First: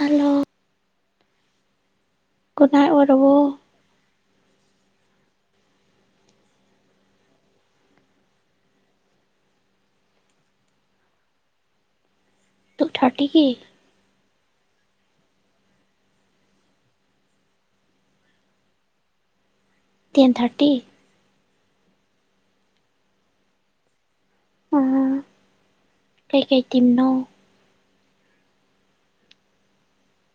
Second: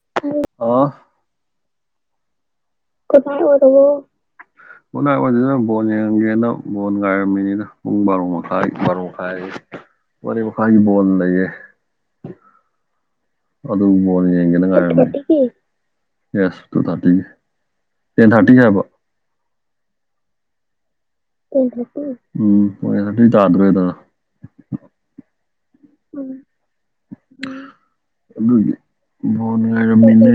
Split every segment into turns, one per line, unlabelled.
hello
ꯑꯣ
good night
ꯀꯅꯥ ꯑꯣꯏꯔꯕꯣ
[inaudible]
[unintelligible] ꯕꯣꯟ ꯌꯦꯡꯒꯦꯅ ꯕꯣꯟ ꯉꯥꯏꯔꯃꯤꯅꯤꯗ ꯄꯨꯡ ꯕꯥꯔꯣ ꯃꯈꯥꯏ ꯕꯥꯔꯣ ꯃꯈꯥꯏ ꯃꯔꯤ ꯃꯈꯥꯢꯒꯤ ꯕꯣꯜ ꯂꯩꯌꯦ
ꯇꯨ ꯊꯥꯔꯇꯤ ꯒꯤ
ꯑꯗꯨ ꯕꯣꯟ ꯌꯦꯡꯒꯦꯅ ꯉꯥꯏꯔ ꯌꯦꯁ ꯇꯨ ꯊꯥꯔꯇꯤꯒꯤ ꯇꯦꯟ ꯊꯥꯔꯇꯤ ꯍꯥꯏꯕ
ꯇꯦꯟ ꯊꯥꯔꯇꯤ
ꯇꯨ ꯊꯥꯔꯇꯤ ꯎꯝ ꯍꯣꯏ ꯑꯗꯨꯏ ꯇꯥꯗ꯭ꯔꯣꯏꯗꯅ
ꯑꯣ ꯀꯩꯀꯩ ꯇꯤꯝ ꯅꯣ
ꯑꯗꯨꯒꯤ ꯉꯥꯢꯔꯃꯤꯅꯦ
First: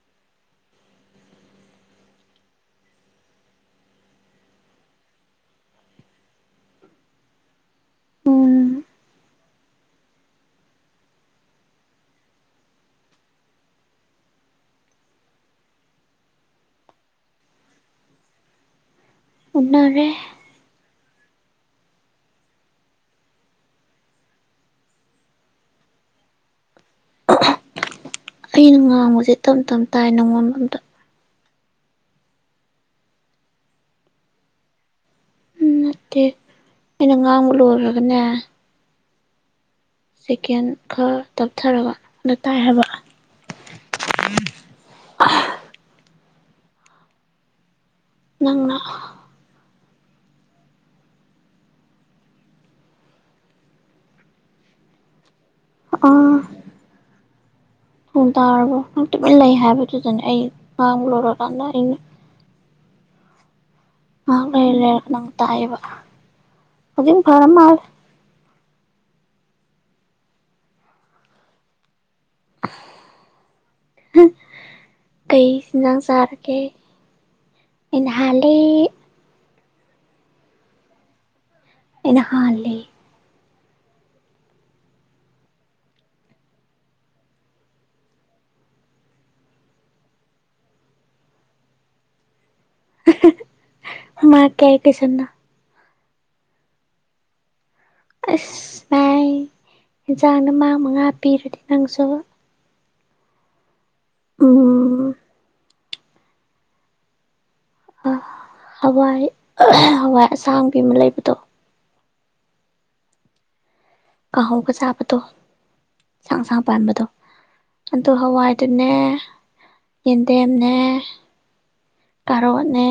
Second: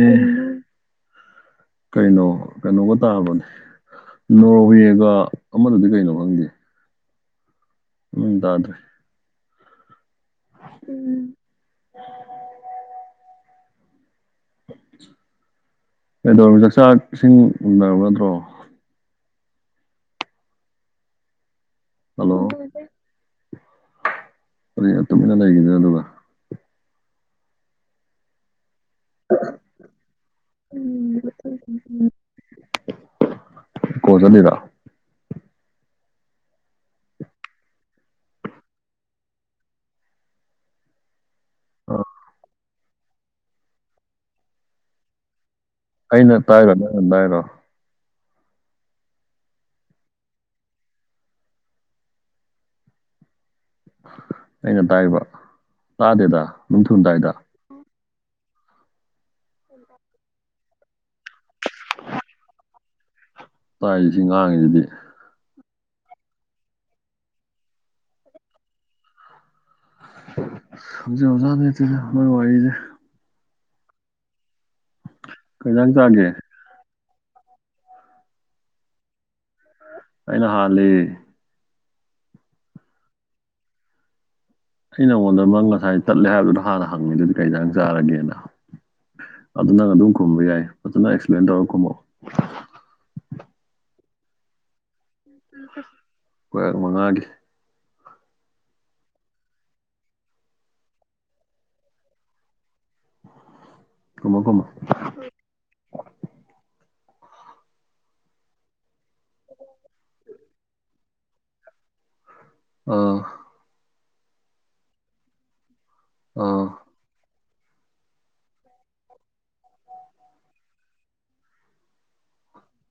ꯀꯩꯅꯣ ꯀꯩꯅꯣꯒ ꯇꯥꯕꯅꯤ ꯅꯣꯔꯋꯦꯒ ꯑꯃꯗꯨꯗꯤ ꯀꯩꯅꯣ ꯈꯪꯗꯦ ꯎꯝ ꯇꯥꯗ꯭ꯔ° ꯎꯝ ꯀꯩꯗꯧꯔꯤꯅꯣ ꯆꯥꯥꯛ ꯏꯁꯤꯡ ꯎꯅꯔꯕ ꯅꯠꯇ꯭ꯔꯣ
ꯎꯅꯥꯔꯦ
ꯍꯜꯂꯣ ꯀꯔꯤꯒꯤꯅꯣ ꯇꯨꯃꯤꯟꯅ ꯂꯩꯔꯤꯗꯨꯅ ꯑꯗꯨꯒ
ꯑꯩꯅ ꯉꯥꯡꯕꯁꯤ ꯇꯞ ꯇꯞ ꯇꯥꯏ ꯅꯪꯉꯣꯟ ꯑꯝꯇ
ꯀꯣꯜ ꯆꯂꯤꯔ
ꯎꯝ ꯅꯠꯇꯦ ꯑꯩꯅ ꯉꯥꯡꯕ ꯂꯣꯏꯒ꯭ꯔꯒꯅꯦ ꯁꯦꯀꯦꯟ ꯈꯔ ꯇꯞꯊꯔꯒ ꯑꯗꯥ ꯇꯥꯏ ꯍꯥꯏꯕ
ꯑꯩꯅ ꯇꯥꯏꯔꯣ ꯅꯪꯅ ꯇꯥꯏꯔꯣ
ꯅꯪꯅ
ꯑꯩꯅ ꯇꯥꯏꯕ ꯇꯥꯗꯦꯗ ꯗꯨꯝꯊꯨꯅ ꯇꯥꯏꯗ
ꯎꯝ ꯇꯥꯔꯕꯣ ꯇꯨꯃꯤꯟ ꯂꯩ ꯍꯥꯏꯕꯗꯨꯗꯅꯦ ꯑꯩ ꯉꯥꯡꯕ ꯂꯣꯏꯔꯀꯥꯟꯗ ꯑꯩꯅ
ꯇꯥꯏꯁꯤ
ꯉꯥꯛ ꯂꯩꯔ
ꯉꯥꯡꯉꯤꯁꯤꯗꯤ
ꯂꯩꯔꯒ ꯅꯪ ꯇꯥꯏꯑꯕ ꯍꯧꯖꯤꯛ ꯐꯔ ꯃꯥꯜꯂꯦ
ꯈꯪꯖꯕꯖꯥꯠ ꯅꯠꯇꯦꯗ ꯃꯣꯏ ꯋꯥꯔꯤꯁꯦ
ꯀꯩ ꯏꯟꯖꯥꯡ ꯆꯥꯔꯒꯦ ꯑꯩꯅ ꯍꯥꯂꯦ
ꯑꯩꯅ ꯍꯥꯥꯟꯂꯤ
ꯑꯩꯅꯥ ꯍꯥꯜꯂꯩ
ꯁꯤ ꯅꯉꯣꯟꯗ ꯅꯪ ꯉꯁꯥꯏ ꯇꯠꯂꯦ ꯍꯥꯏꯕꯗꯨꯗ ꯍꯥꯟꯅ ꯍꯪꯉꯤꯗꯨꯗꯤ ꯀꯩ ꯑꯦꯟꯁꯥꯡ ꯆꯥꯔꯒꯦꯅ ꯑꯗꯨ ꯅꯪ ꯑꯗꯨꯝ ꯈꯨꯝꯕ ꯌꯥꯏ ꯐꯖꯅ ꯑꯦꯛꯁꯄ꯭ꯂꯦꯟ ꯇꯧꯔꯒ ꯈꯨꯝꯃꯛꯑꯣ
ꯃꯥ ꯀꯩ ꯇꯨꯏꯁꯟꯅꯣ
ꯀ꯭ꯋꯦꯛ ꯃꯉꯥꯒꯤ
ꯑꯁ ꯚꯥꯏ ꯌꯦꯟꯖꯥꯡꯅ ꯃꯥꯡ ꯃꯉꯥ ꯄꯤꯔꯗꯤ ꯅꯪꯁꯨ
ꯀꯨꯃꯣ ꯀꯨꯃꯣ
ꯎꯝ ꯑꯥ ꯍꯋꯥꯏ ꯍꯋꯥꯏ ꯑꯁꯥꯡꯕꯤ ꯑꯃ ꯂꯩꯕꯗꯣ
ꯑꯣ
ꯀꯥꯡꯍꯧꯒ ꯆꯥꯕꯗꯣ ꯁꯥꯡꯁꯥꯡ
ꯑꯥ
ꯄꯥꯟꯕꯗꯣ ꯑꯗꯨ ꯍꯋꯥꯏꯗꯨꯅꯦ ꯌꯦꯟꯗꯦꯝꯅꯦ ꯀꯔꯣꯠꯅꯦ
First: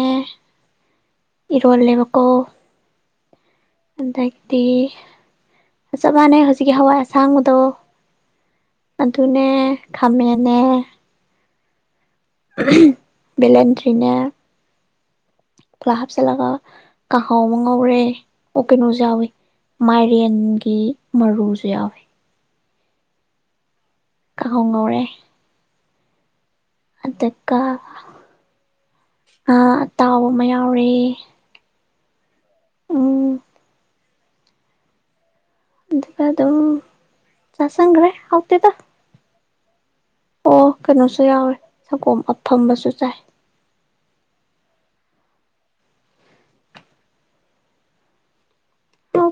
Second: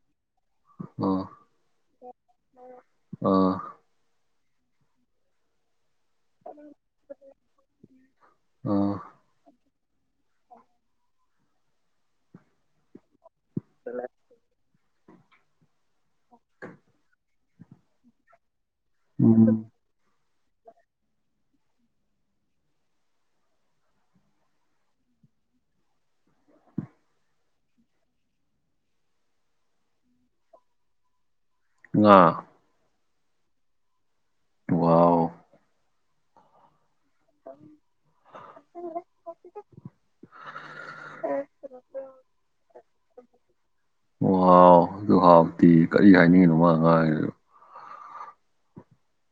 ꯑꯣ
ꯏꯔꯣꯜꯂꯦꯕꯀꯣ
ꯑꯥ
ꯑꯗꯩꯗꯤ ꯑꯥ ꯆꯞ ꯃꯥꯟꯅꯩ ꯍꯧꯖꯤꯛꯀꯤ ꯍꯋꯥꯏ ꯑꯁꯥꯡꯕꯗꯣ
ꯑꯥ
ꯑꯗꯨꯅꯦ ꯈꯥꯃꯦꯟꯅꯦ ꯚꯦꯂꯦꯟꯗ꯭ꯔꯤꯅꯦ ꯄꯨꯂꯥꯞ ꯍꯥꯞꯆꯤꯜꯂꯒ ꯀꯥꯡꯥꯍꯥꯎ ꯑꯃ ꯉꯧꯔꯦ ꯑꯣ ꯀꯩꯅꯣꯁꯨ ꯌꯥꯎꯋꯤ
ꯎꯝ
ꯃꯥꯏꯔꯦꯟꯒꯤ ꯃꯔꯨꯖꯨ ꯌꯥꯎꯏ ꯀꯪꯍꯧ ꯉꯧꯔꯦ ꯑꯗꯨꯒ ꯉꯥ ꯑꯇꯥꯎꯕ ꯑꯃ ꯌꯥꯎꯔꯦ
ꯉꯥ
ꯎꯝ
ꯋꯥꯎ
ꯑꯗꯨꯒ ꯑꯗꯨꯝ ꯆꯥꯁꯟꯒ꯭ꯔꯦ ꯍꯥꯎꯇꯦꯗ
[unintelligible]
ꯑꯣ ꯀꯩꯅꯣꯁꯨ ꯌꯥꯎꯋꯦ ꯁꯪꯒꯣꯝ ꯑꯐꯝꯕꯁꯨ ꯆꯥꯏ
ꯋꯥꯎ ꯑꯗꯨꯛ ꯍꯥꯎꯕꯗꯤ ꯀꯔꯤ ꯍꯥꯏꯅꯤꯡꯉꯤꯅꯣ ꯃꯥ ꯉꯥꯡꯉꯤꯖꯤꯕꯣ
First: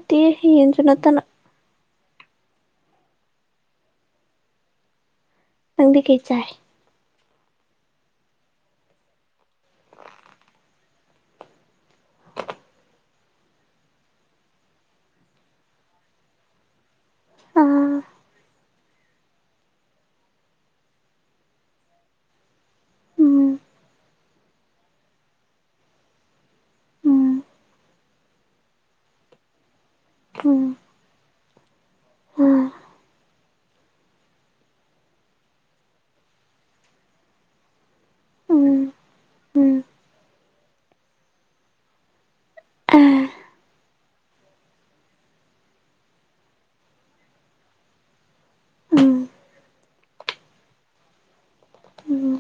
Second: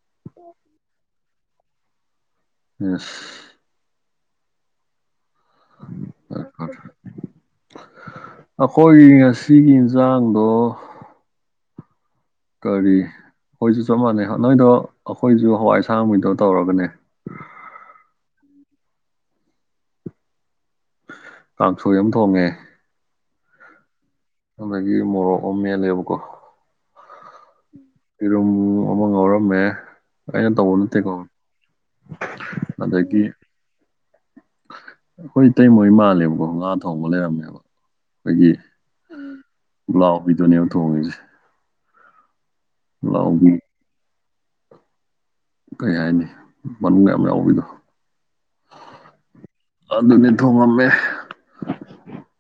ꯇꯤ ꯌꯦꯟꯖꯨ ꯅꯠꯇꯅ
ꯏꯁ
ꯅꯪꯗꯤ ꯀꯩ ꯆꯥꯏ
ꯑꯁ ꯑꯩꯈꯣꯏꯒꯤ ꯉꯁꯤꯒꯤ ꯏꯟꯖꯥꯡꯗꯣ ꯀꯔꯤ ꯑꯩꯈꯣꯏꯖꯨ ꯆꯞ ꯃꯥꯟꯅꯩ ꯅꯣꯏꯗꯣ ꯑꯩꯈꯣꯏꯖꯨ ꯍꯋꯥꯏꯁꯥꯡꯕꯤꯗꯣ ꯇꯧꯔꯒꯅꯦ
ꯎꯝ
ꯀꯥꯡꯁꯣꯏ ꯑꯃ ꯊꯣꯡꯉꯦ
ꯎꯝ
[unintelligible] ꯗꯒꯤ ꯃꯣꯔꯛ ꯑꯃ ꯃꯦꯠꯂꯦꯕꯀꯣ
ꯎꯝ
ꯌꯦꯔꯨꯝ ꯑꯃ ꯉꯥꯎꯔꯝꯃꯦ ꯑꯩꯅ
ꯎꯝ
ꯇꯧꯕꯅꯤ
ꯑ
[unintelligible] ꯑꯗꯥꯒꯤ ꯑꯩꯈꯣꯏ ꯏꯇꯩ ꯃꯣꯏ ꯃꯥꯜꯂꯦꯕꯀꯣ ꯉꯥ ꯊꯣꯡꯕ ꯂꯩꯔꯝꯃꯦꯕ ꯑꯗꯒꯤ
ꯎꯝ ꯎꯝ
ꯄꯨꯛꯂꯥꯎꯕꯤꯗꯨꯅꯦꯕ ꯊꯣꯡꯉꯤꯖꯦ
ꯑ
ꯄꯨꯛꯂꯥꯎꯕꯤ ꯀꯩ ꯍꯥꯏꯅꯤ ꯃꯔꯨꯡ ꯌꯥꯝ ꯌꯥꯎꯕꯤꯗꯣ
ꯎꯝ
ꯑꯗꯨꯅꯦ ꯊꯣꯡꯉꯝꯃꯦ
ꯎꯝ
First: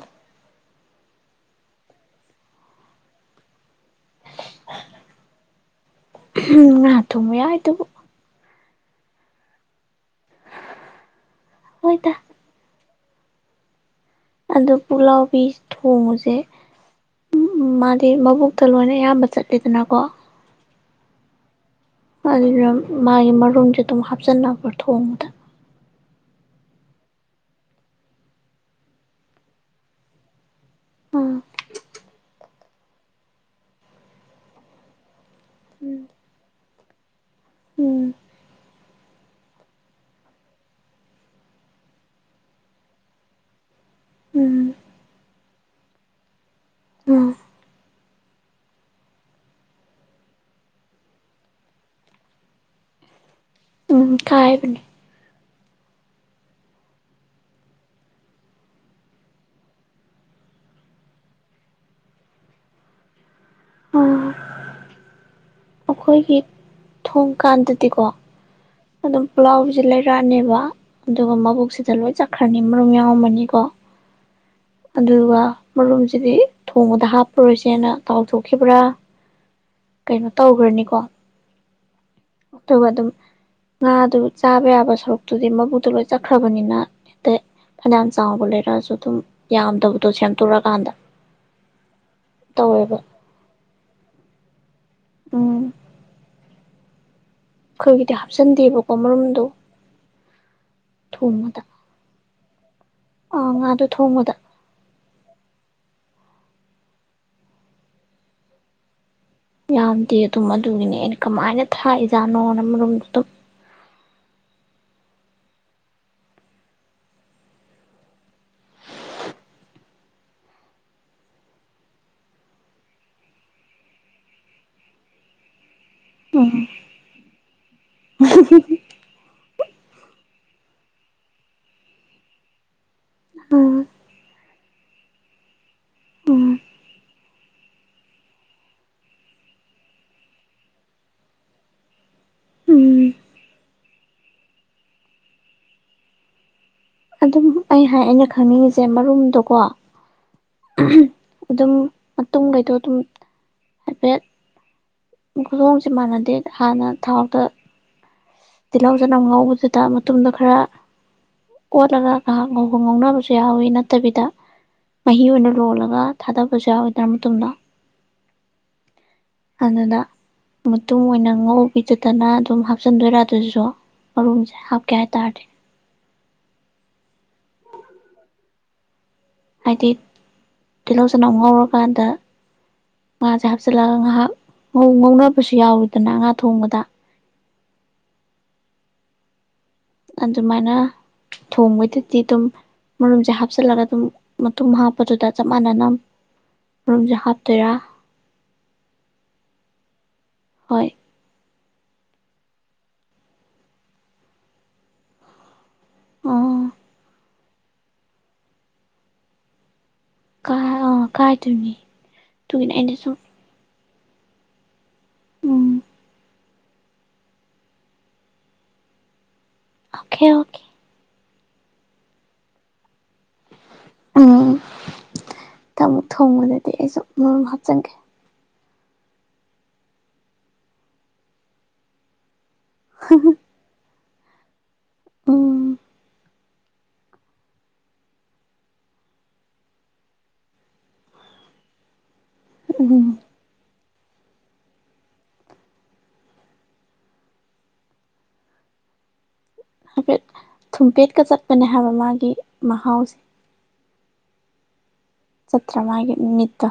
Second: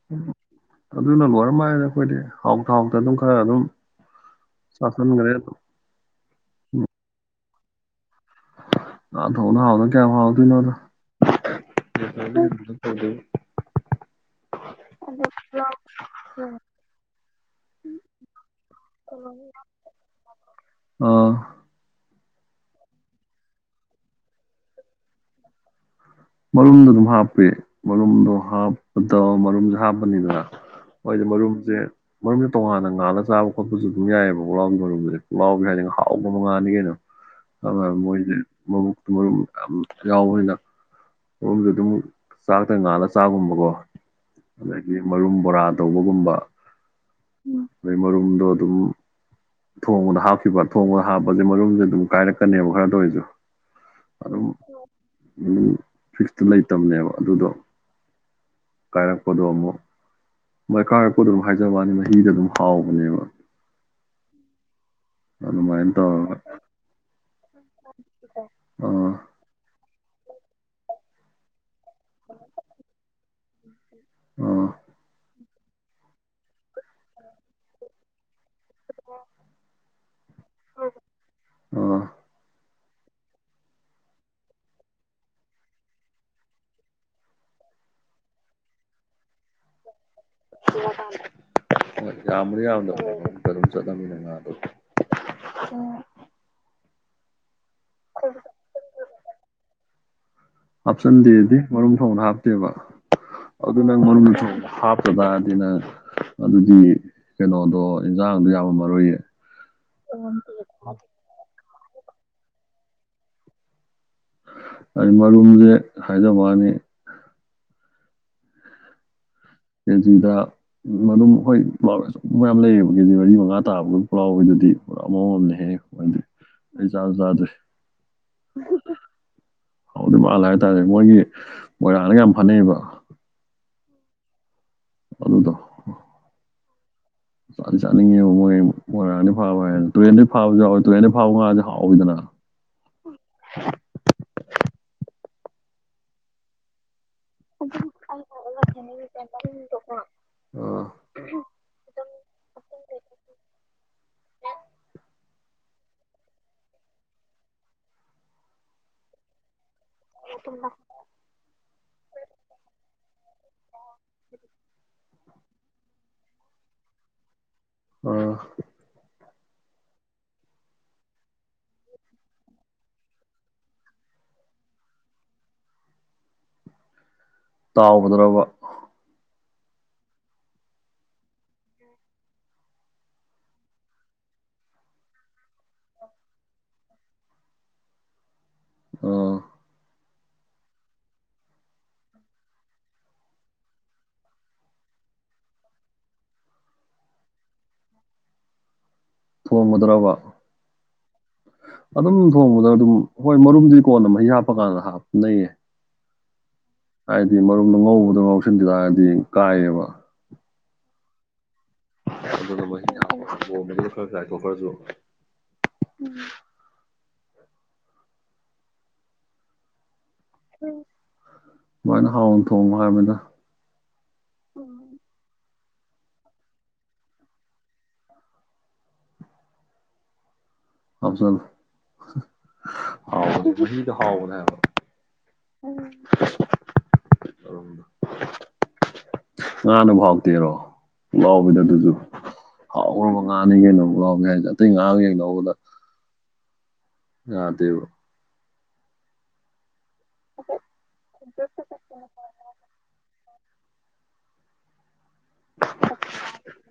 ꯑꯗꯨꯅ ꯂꯣꯏꯔꯝ ꯃꯥꯂꯦꯗ ꯑꯩꯈꯣꯏꯗꯤ ꯍꯥꯎꯇꯥ ꯍꯥꯎꯇꯥ ꯑꯗꯨꯝ ꯈꯔ ꯑꯗꯨꯝ ꯆꯥꯁꯟꯒꯔꯦ ꯑꯗꯨꯝ
ꯉꯥ ꯊꯣꯡꯕ ꯌꯥꯎꯗꯨꯕꯨ
ꯉꯥ ꯊꯣꯡꯕꯅ ꯍꯥꯎꯗꯅ ꯀꯌꯥꯝ ꯍꯥꯎꯗꯣꯏꯅꯣꯗ
ꯍꯣꯏꯗ
[unintelligible]
ꯑꯗꯨ ꯄꯨꯛꯂꯥꯎꯕꯤ ꯊꯣꯡꯕꯖꯦ ꯎꯝ ꯃꯥꯗꯤ ꯃꯕꯨꯛꯇ ꯂꯣꯏꯅ ꯑꯌꯥꯝꯕ ꯆꯠꯂꯤꯗꯅꯀꯣ
ꯑꯥ
[unintelligible] ꯃꯥꯒꯤ ꯃꯔꯨꯝꯖꯦ ꯑꯗꯨꯝ ꯍꯥꯞꯆꯟꯅꯕ꯭ꯔꯣ ꯊꯣꯡꯕꯗ
ꯃꯔꯨꯝꯗꯣ ꯑꯗꯨꯝ ꯍꯥꯞꯄꯤ ꯃꯔꯨꯝꯗꯣ ꯍꯥꯞꯄꯗ ꯃꯔꯨꯝꯖꯦ ꯍꯥꯞꯄꯅꯤꯗꯅ ꯍꯣꯏꯗꯤ
ꯑꯥ
ꯃꯔꯨꯝꯖꯦ ꯃꯔꯨꯝꯖꯦ ꯇꯣꯉꯥꯟꯅ ꯉꯥꯜꯂ ꯆꯥꯕ ꯈꯣꯠꯄꯖꯨ ꯑꯗꯨꯝ ꯌꯥꯏꯑꯕ ꯄꯨꯛꯂꯥꯎꯕꯤ ꯃꯔꯨꯝꯖꯦ ꯄꯨꯛꯂꯥꯎꯕꯤ ꯍꯥꯏꯗꯤ
ꯎꯝ
ꯍꯥꯎꯒ꯭ꯔꯕ ꯉꯥꯅꯤ ꯀꯩꯅꯣ ꯑꯗꯨꯅ
ꯎꯝ
ꯃꯣꯏꯗꯤ ꯃꯕꯨꯛꯇꯨ ꯃꯔꯨꯝ ꯌꯥꯝ ꯌꯥꯎꯕꯅꯤꯅ ꯃꯔꯨꯝꯗꯣ ꯑꯗꯨꯝ ꯆꯥꯛꯇ ꯉꯥꯜꯂꯒ ꯆꯥꯒꯨꯝꯕꯀꯣ
ꯎꯝ
ꯑꯗꯒꯤ ꯃꯔꯨꯝ ꯕꯣꯔꯥ ꯇꯧꯕꯒꯨꯝꯕ
ꯎꯝ
ꯑꯗꯩ ꯃꯔꯨꯝꯗꯣ ꯑꯗꯨꯝ ꯊꯣꯡꯕꯗ ꯍꯥꯞꯈꯤꯕ ꯊꯣꯡꯕꯗ ꯍꯥꯞꯄꯖꯦ ꯃꯔꯨꯝꯖꯦ ꯑꯗꯨꯝ ꯀꯥꯏꯔꯛꯀꯅꯦꯕ ꯈꯔꯇ ꯑꯣꯏꯖꯨ
ꯎꯝ
ꯑꯗꯨꯝ
ꯀꯥꯏꯕꯅꯦ
ꯐꯤꯛꯁꯇ ꯂꯩꯇꯕꯅꯦꯕ ꯑꯗꯨꯗꯣ ꯀꯥꯏꯔꯛꯄꯗꫭ ꯑꯃꯨꯛ ꯃꯥꯏ ꯀꯥꯔꯛꯄꯗꯣ ꯑꯗꯨꯝ ꯍꯥꯏꯖꯕꯩ ꯋꯥꯅꯤ ꯃꯍꯤꯗ ꯑꯗꯨꯝ ꯍꯥꯎꯕꯅꯦꯕ
ꯑꯥ
ꯑꯗꯨꯃꯥꯏꯟ
ꯑꯩꯈꯣꯏꯒꯤ ꯊꯣꯡꯀꯥꯟꯗꯗꯤꯀꯣ
ꯑꯥ
ꯑꯗꯨꯝ ꯄꯨꯂꯥꯎꯕꯤꯁꯦ ꯂꯩꯔꯛꯑꯅꯦꯕ ꯑꯗꯨꯒ ꯃꯕꯨꯛꯁꯤ ꯂꯣꯏ ꯆꯠꯈ꯭ꯔꯅꯤ ꯃꯔꯨꯝ ꯌꯥꯎꯔꯝꯃꯅꯤꯀꯣ
ꯑꯥ
ꯑꯗꯨ ꯑꯗꯨꯒ ꯃꯔꯨꯝꯁꯤꯗꯤ ꯊꯣꯡꯕꯗ ꯍꯥꯞꯄꯔꯣꯏꯁꯦꯅ ꯇꯥꯎꯊꯣꯛꯈꯤꯕ꯭ꯔꯥ ꯀꯩꯅꯣ ꯇꯧꯒ꯭ꯔꯅꯤ
ꯑꯥ
ꯇꯨꯒꯥ ꯗꯨꯝ ꯉꯥꯗꯨ ꯆꯥꯕ ꯌꯥꯕ ꯁꯔꯨꯛꯇꯨꯗꯤ ꯃꯕꯨꯨꯛꯇ ꯂꯣꯏ ꯆꯠꯈ꯭ꯔꯕꯅꯤꯅ ꯍꯦꯛꯇ ꯐꯅꯌꯥꯝ ꯆꯥꯎꯕ ꯂꯩꯔꯛꯑꯖꯨ ꯑꯗꯨꯝ ꯌꯥꯝꯗꯕ ꯇꯣ ꯁꯦꯝꯇꯣꯔꯛ
[unintelligible] ꯍꯣꯏ ꯌꯥꯝꯕꯨꯗꯤ
ꯇꯧꯋꯦꯕ
ꯌꯥꯝꯗꯕꯅꯦ ꯃꯔꯨꯝ ꯆꯠꯂꯝꯅꯤꯅ ꯉꯥꯗꯣ
ꯎꯝ ꯑꯩꯈꯣꯏꯒꯤꯗꯤ ꯍꯥꯞꯆꯟꯗꯦꯕꯀꯣ ꯃꯔꯨꯝꯗꯣ
ꯍꯥꯞꯆꯟꯗꯦꯗꯤ
ꯊꯣꯡꯕꯗ
ꯃꯔꯨꯝ ꯊꯣꯡꯕꯗ ꯍꯥꯞꯇꯦꯕ
ꯑꯥ
ꯑꯗꯨ
ꯉꯥꯗꯣ
ꯅꯪ ꯃꯔꯨꯝ
ꯊꯣꯡꯕꯗ
ꯊꯣꯡ ꯍꯥꯞꯇ ꯇꯥꯔꯗꯤ ꯅꯪ ꯑꯗꯨꯗꯤ ꯀꯩꯅꯣꯗꯣ ꯏꯟꯖꯥꯡꯗꯣ ꯌꯥꯝꯃꯝ ꯃꯔꫭꯏꯌꯦ
ꯌꯥꯝꯗꯦ ꯑꯗꯨꯝ ꯑꯗꯨꯒꯤꯅꯦ ꯑꯩꯅ ꯀꯃꯥꯏꯅ ꯊꯥꯛꯏꯖꯥꯠꯅꯣꯅ ꯃꯔꯨꯝ ꯑꯗꯨꯝ
[unintelligible] ꯃꯔꯨꯝꯖꯦ ꯍꯥꯏꯖꯕꯋꯥꯅꯤ ꯀ‌ꯦꯖꯤꯗ ꯎ ꯑꯗꯨꯝ ꯍꯣꯏ [unintelligible] ꯃꯌꯥꯝ ꯂꯩꯌꯦꯕ ꯀꯦꯖꯤ ꯃꯔꯤ ꯃꯉꯥ ꯇꯥꯕ ꯑꯗꯨꯝ ꯄꯨꯛꯂꯥꯎꯕꯤꯗꯗꯤ ꯄꯨꯔꯥ ꯃꯑꯣꯡ ꯑꯝꯅꯤꯍꯦ ꯃꯗꯤ
ꯎꯝ
ꯑꯩ ꯆꯥꯖꯨ ꯆꯥꯗꯦ
[unintelligible]
ꯍꯥꯎꯗꯧ ꯃꯥꯜꯂꯦ ꯍꯥꯏꯇꯥꯥꯔꯦ ꯃꯣꯏꯒꯤ ꯃꯣꯏꯔꯥꯡꯗꯒ ꯌꯥꯝ ꯐꯅꯩꯕ
[unintelligible]
ꯑꯗꯨꯗꫭ
ꯎꯝ
ꯆꯥꯗꯤ ꯆꯥꯅꯤꯡꯉꯦꯕ ꯃꯣꯏ ꯃꯣꯏꯔꯥꯡꯗꯩ ꯐꯥꯕ ꯍꯥꯏꯅ ꯇꯨꯔꯦꯟꯗꯩ ꯐꯕꯖꯨ ꯌꯥꯎꯋꯦ ꯇꯨꯔꯦꯜꯗ ꯐꯥꯕ ꯉꯥꯖꯦ ꯍꯥꯎꯋꯤꯗꯅ
ꯎꯝ ꯑꯗꯨꯝ ꯑꯩ ꯍꯥꯏ ꯑꯩꯅ ꯈꯪꯅꯤꯡꯉꯤꯖꯦ ꯃꯔꯨꯝꯗꯣꯀꯣ
ꯑꯥ
ꯑꯗꯨꯝ ꯃꯇꯨꯝꯒꯩꯗꯣ ꯑꯗꯨꯝ ꯍꯥꯏꯐꯦꯠ [unintelligible] ꯃꯥꯟꯅꯗꯦ ꯍꯥꯟꯅ ꯊꯥꯎꯇ ꯇꯤꯜꯍꯧ ꯆꯅꯝ ꯉꯧꯕꯗꯨꯗ ꯃꯇꯨꯝꯗꯣ ꯈꯔ ꯑꯣꯠꯂꯒ ꯉꯍꯥꯛ ꯉꯧ ꯉꯧꯅꯕꯖꯨ ꯌꯥꯍꯧꯋꯤ ꯅꯠꯇꯕꯤꯗ ꯃꯍꯤ ꯑꯣꯏꯅ ꯂꯣꯜꯂꯒ ꯊꯥꯗꯕꯖꯨ ꯌꯥꯎꯏꯗꯅ ꯃꯇꯨꯝꯗꫭ
ꯑ
ꯑꯗꯨꯗ ꯃꯇꯨꯝ ꯑꯣꯏꯅ ꯉꯧꯕꯤꯗꯨꯗꯅ ꯑꯗꯨꯝ ꯍꯥꯞꯆꯟꯗꯣꯏꯔ ꯑꯗꯨꯖꯣ ꯃꯔꯨꯝꯖꯦ ꯍꯥꯞꯀꯦ ꯍꯥꯏꯇꯥꯔꯗꯤ
ꯇꯥꯎꯕꯗꯨꯔꯕ
ꯍꯥꯏꯗꯤ ꯇꯤꯜꯍꯧ ꯆꯅꯝ ꯉꯧꯔꯀꯥꯟꯗ ꯉꯥꯁꯦ ꯍꯥꯞꯆꯤꯜꯂꯒ ꯉꯥꯏꯍꯥꯛ ꯉꯧꯅꯕꯁꯨ ꯌꯥꯎꯋꯤꯗꯅ ꯉꯥ ꯊꯣꯡꯕꯗ
ꯎꯝ
ꯑꯗꯨꯃꯥꯏꯅ ꯊꯣꯡꯕꯗꯨꯗꯤ ꯑꯗꯨꯝ ꯃꯔꯨꯝꯁꯦ ꯍꯥꯞꯆꯤꯜꯂꯒ ꯑꯗꯨꯝ ꯃꯇꯨꯝ ꯍꯥꯞꯄꯗꯨꯗ ꯆꯞ ꯃꯥꯟꯅꯅ ꯝꯔꯨꯝꯖꯤ ꯍꯥꯞꯇꯨꯏꯔ
ꯊꯣꯡꯕꯗꯔꯕ
ꯍꯣꯏ
ꯑꯗꯨꯝ ꯊꯣꯡꯕꯗ ꯑꯗꯨꯝ ꯍꯣꯏ ꯃꯔꯨꯝꯗꯨꯗꯤ ꯀꯣꯟꯅ ꯃꯍꯤ ꯍꯥꯞꯄꯀꯥꯟꯗ ꯍꯥꯞꯅꯩꯌꯦ
ꯑ
ꯍꯥꯏꯗꯤ ꯃꯔꯨꯝꯗ ꯉꯧꯕꯗꯣ ꯉꯧꯁꯤꯟ ꯇꯥꯔꯗꯤ ꯀꯥꯏꯌꯦꯕ
ꯀꯥꯏ ꯑ ꯀꯥꯏꯗꯣꯏꯅꯤ ꯑꯗꯨꯒꯤꯅꯦ ꯑꯩꯅ ꯁꯨꯝ
ꯈꯔꯁꯨꯥꯏꯀꯣ ꯈꯔꯁꯨ
ꯎꯝ ꯑꯣꯀꯦ ꯑꯣ
ꯃꯥꯏꯅ ꯍꯥꯎꯅ ꯊꯣꯡꯉꯣ ꯍꯥꯏꯕꯅꯤꯗ
ꯎꯝ ꯃꯊꯪ ꯑꯃꯨꯛ ꯊꯣꯡꯕꯗꯗꯤ ꯑꯩꯁꯨ ꯃꯔꯨꯝ ꯍꯥꯞꯆꯤꯟꯒꯦ
ꯍꯥꯞꯆꯜꯂꯣ ꯃꯍꯤꯗꯣ ꯍꯥꯎꯕꯅ ꯎꯝ ꯉꯥꯅꯕꯨ ꯍꯥꯎꯇꯦꯔꯣ ꯄꯨꯛꯂꯥꯎꯕꯤꯗ ꯑꯗꯨꯁꯨ
ꯎꯝ
ꯍꯥꯎꯒꯕ ꯉꯥ ꯉꯥꯅ‌ꯦ ꯀꯩꯅꫭ ꯄꯨꯛꯂꯥꯎꯕꯤ ꯍꯥꯏꯗꯣ ꯑꯇꯩ ꯉꯥꯒ ꯌꯦꯡꯅꯧꯕꯗ ꯌꯥꯗꯦꯕ
ꯍꯥꯏꯐꯦꯠ ꯊꯨꯝꯄꯦꯠꯀ ꯆꯠꯄꯅꯦ ꯍꯥꯏꯕ ꯃꯥꯒꯤ ꯃꯍꯥꯎꯁꯦ ꯆꯠꯇ꯭ꯔꯥ ꯃꯥꯒꯤ ꯃꯤꯠꯇꫭ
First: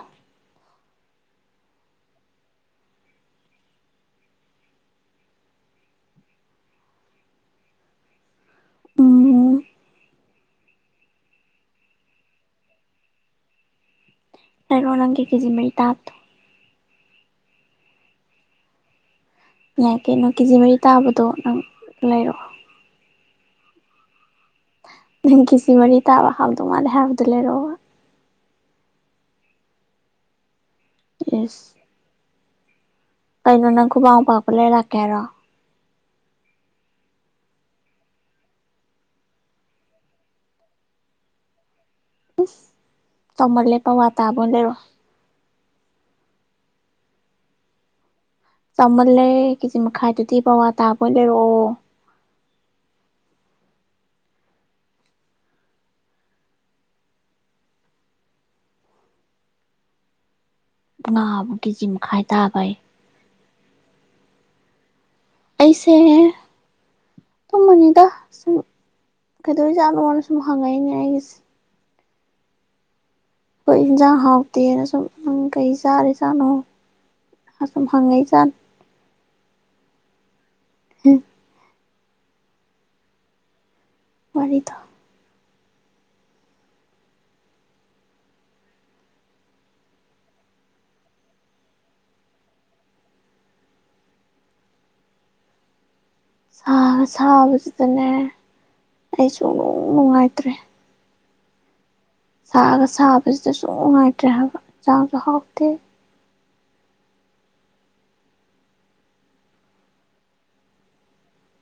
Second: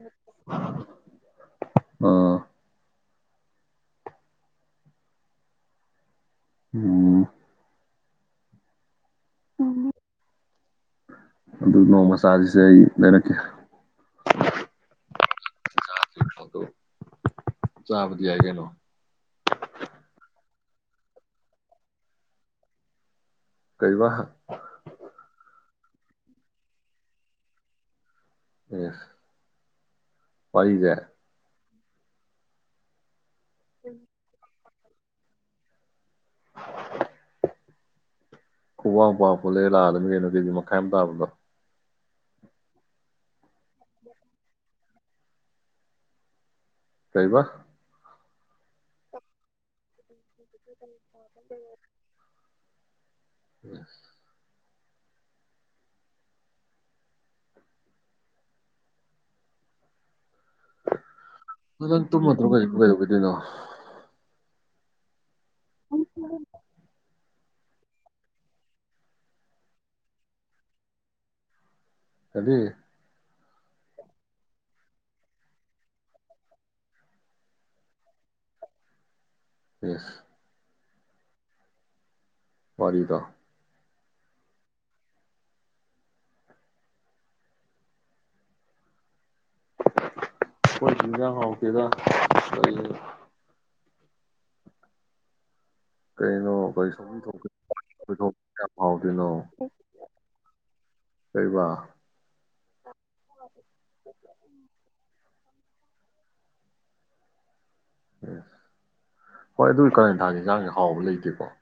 ꯑꯥ ꯎꯝ
ꯎꯝ
ꯎꯝ ꯑꯗꯨ ꯅꯣꯡ ꯃꯆꯥꯁꯤꯁꯦ ꯑꯩ ꯂꯩꯔꯛꯀꯦ
ꯂꯩꯔꯛꯑꯣ ꯅꯪꯒꯤ ꯀꯦꯖꯤ ꯃꯔꯤ ꯇꯥꯕꯗꯣ
ꯆꯥꯕꯗꯤ ꯌꯥꯏ ꯀꯩꯅꯣ
ꯌꯥꯏ ꯀꯩꯅꯣ ꯀꯦꯖꯤ ꯃꯔꯤ ꯇꯥꯕꯗꯣ ꯅꯪ ꯂꯩꯔꯛꯑꯣ
ꯀꯩ ꯕ
ꯅꯪ ꯀꯤꯖꯤ ꯃꯔꯤ ꯇꯥꯕ ꯍꯥꯎꯗꯧ ꯃꯥꯜꯂꯦ ꯍꯥꯏꯕꯗꯨ ꯂꯩꯔꯛꯑꯣꯕ
ꯌꯦ ꯋꯥꯔꯤꯖ‌ꯦ
ꯏꯁ ꯀꯩꯅꯣ ꯅꯪ ꯈꯨꯕꯥꯛ ꯃꯨꯛ ꯄꯥꯛꯄ ꯂꯩꯔ ꯂꯥꯛꯀꯦ ꯍꯥꯏꯔꯣ
ꯈꯨꯕꯥꯛꯃꯨꯛ ꯄꯥꯛꯄꯗꯨ ꯂꯩ ꯂꯥꯛꯑꯗꯕꯅꯤ ꯀꯩꯅꯣ ꯀꯦꯖꯤ ꯃꯈꯥꯏ ꯑꯃ ꯇꯥꯕꯗꯣ
ꯆꯥꯎꯃꯜꯂ‌ꯦ ꯄꯋꯥ ꯇꯕꯥ ꯑꯣꯏꯅ ꯂꯩꯔꯛꯑꯣ
ꯀꯩꯕ
ꯆꯥꯎꯃꯜꯂꯦ ꯀꯦꯖꯤ ꯃꯈꯥꯏꯗꯨꯗꯤ ꯄꯋꯥ ꯇꯥꯕ ꯑꯣꯏꯅ ꯂꯩꯔꯛꯑꯣ
ꯎꯝ
ꯉꯥꯕꯨ [unintelligible]
ꯅꯪ
ꯇꯥꯕ
ꯇꯨꯝꯃꯗꯨꯏꯔꯣ
ꯍꯥꯏ
ꯀꯩꯗꯧꯗꯣꯏꯅꯣ
ꯑꯩꯁꯦ ꯇꯨꯝꯃꯅꯤꯗ ꯁꯨꯝ ꯀꯩꯗꯧꯔꯤꯖꯥꯠꯅꯣꯅꯥ ꯁꯨꯝ ꯍꯪꯉꯛꯏ ꯖꯥꯠꯅꯦ ꯑꯩꯒꯤꯁꯦ
ꯀꯔꯤ
ꯑꯩꯈꯣꯏ ꯏꯟꯁꯥꯡ ꯍꯥꯎꯇꯦꯅ ꯁꯨꯝ ꯅꯪ ꯀꯩ ꯆꯥꯔꯤ ꯖꯥꯠꯅꯣ ꯑꯁꯨꯝ ꯍꯪꯉꯛꯏ ꯖꯥꯠꯅꯤ
ꯏꯁꯁ
ꯎꯝ
ꯋꯥꯔꯤꯗꯣ
ꯋꯥꯔꯤꯗ
ꯑꯩꯈꯣꯏ ꯆꯤꯟꯖꯥꯛ ꯍꯥꯎꯇꯦꯗ ꯀ ꯀꯩꯅꯣ ꯀꯔꯤ
ꯁꯥꯒ
ꯁꯧꯒ꯭ꯔꯤ ꯊꯣꯡꯕ
ꯁꯥꯕꯁꯤꯗꯅꯦ
ꯀꯩ ꯊꯣꯡꯕ ꯀꯌꯥꯝ ꯍꯥꯎꯗꯣꯏꯅꯣ
ꯑꯩ ꯁꯨꯛꯅꯨꯡ ꯅꯨꯡꯉꯥꯏꯇ꯭ꯔꯦ
ꯂꯩꯕ
ꯁꯥꯒ ꯁꯥꯕꯁꯤꯗ ꯁꯨꯝꯅꯨꯉꯥꯏꯇ꯭ꯔꯦ ꯍꯥꯏꯕ ꯆꯥꯡꯁꯨ ꯍꯥꯎꯇꯦ
ꯎ ꯍꯣꯏ ꯑꯗꯨꯒꯤ ꯀꯥꯂꯦꯟ ꯊꯥꯒꯤ ꯌꯦꯟꯁꯥꯡꯁꯦ ꯍꯥꯎꯕ ꯂꯩꯇꯦꯀꯣ ꯍ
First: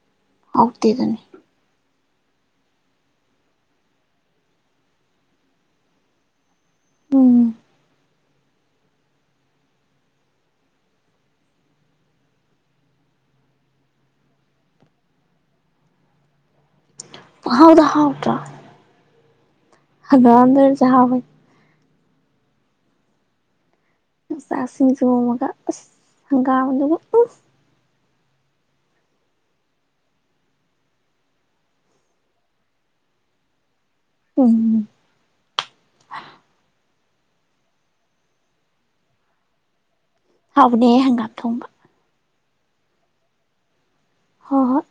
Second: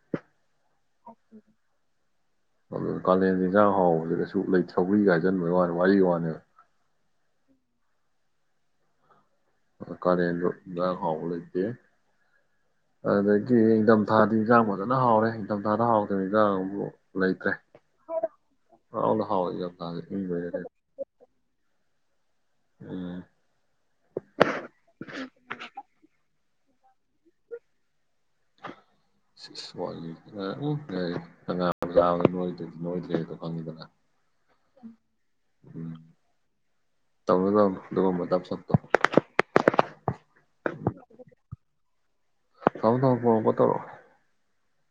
ꯍꯥꯎꯇꯦꯗꯨꯅꯤ
ꯑꯗꯨ ꯀꯥꯂꯦꯟ ꯌꯦꯟꯖꯥꯡ ꯍꯥꯎꯕꯗ ꯆꯨꯝꯅ ꯁꯧꯒꯔꯤ ꯍꯥꯏꯖꯟꯕꯩ ꯋꯥꯅꯤ ꯋꯥꯔꯤꯒꯤ ꯋꯥꯅꯦꯕ
ꯎꯝ
ꯀꯂ°ꯟꯗꯣ ꯑꯦꯟꯖꯥꯡ ꯍꯥꯎꯕ ꯂꯩꯇꯦ ꯑꯗꯨꯗꯒꯤ ꯅꯤꯡꯊꯝꯊꯥꯗꯤ ꯏꯟꯖꯥꯡ ꯐꯖꯅ ꯍꯥꯎꯔꯦ ꯅꯤꯡꯊꯝꯊꯥꯗ ꯍꯥꯎꯗꯕ ꯏꯟꯖꯥꯡꯕꯨ
ꯄꯪꯍꯥꯎꯗ ꯍꯥꯥꯎꯇ꯭ꯔꯥ
ꯍꯥꯎꯗ ꯍꯥꯎ ꯌꯥ
ꯍꯪꯒꯝꯗ ꯆꯥꯕꯅ°
ꯎꯝ
ꯏꯟꯇꯥ ꯁꯤꯡꯖꯨ ꯃꯒ ꯑꯁ ꯍꯪꯒꯥꯝꯗꯨꯒ ꯎ
ꯏꯁ ꯌꯔꯤꯗꯤ ꯎꯝ ꯍꯥꯡꯒꯥꯝ ꯆꯥꯕꯗ ꯅꯣꯏꯗꯔ꯭ꯗꯤ ꯅꯣꯏꯗ꯭ꯔꯦꯗꯣ ꯈꯪꯉꯤꯗꯅ
ꯎꯝ
ꯎꯝ ꯇꯧꯅꯨ ꯇꯧꯅꯨ ꯗꯨꯒꯨꯝꯕ ꯙꯞ ꯁꯞꯇꯣ
ꯍꯥꯎꯕꯅꯦ ꯍꯪꯒꯥꯝ ꯊꯣꯡꯕ
ꯊꯝ ꯊꯝꯃꯣ ꯄꯣꯟ ꯑꯧꯀ ꯇꯧꯔꯛꯑꯣ
ꯍꯣꯏ ꯍꯣꯏ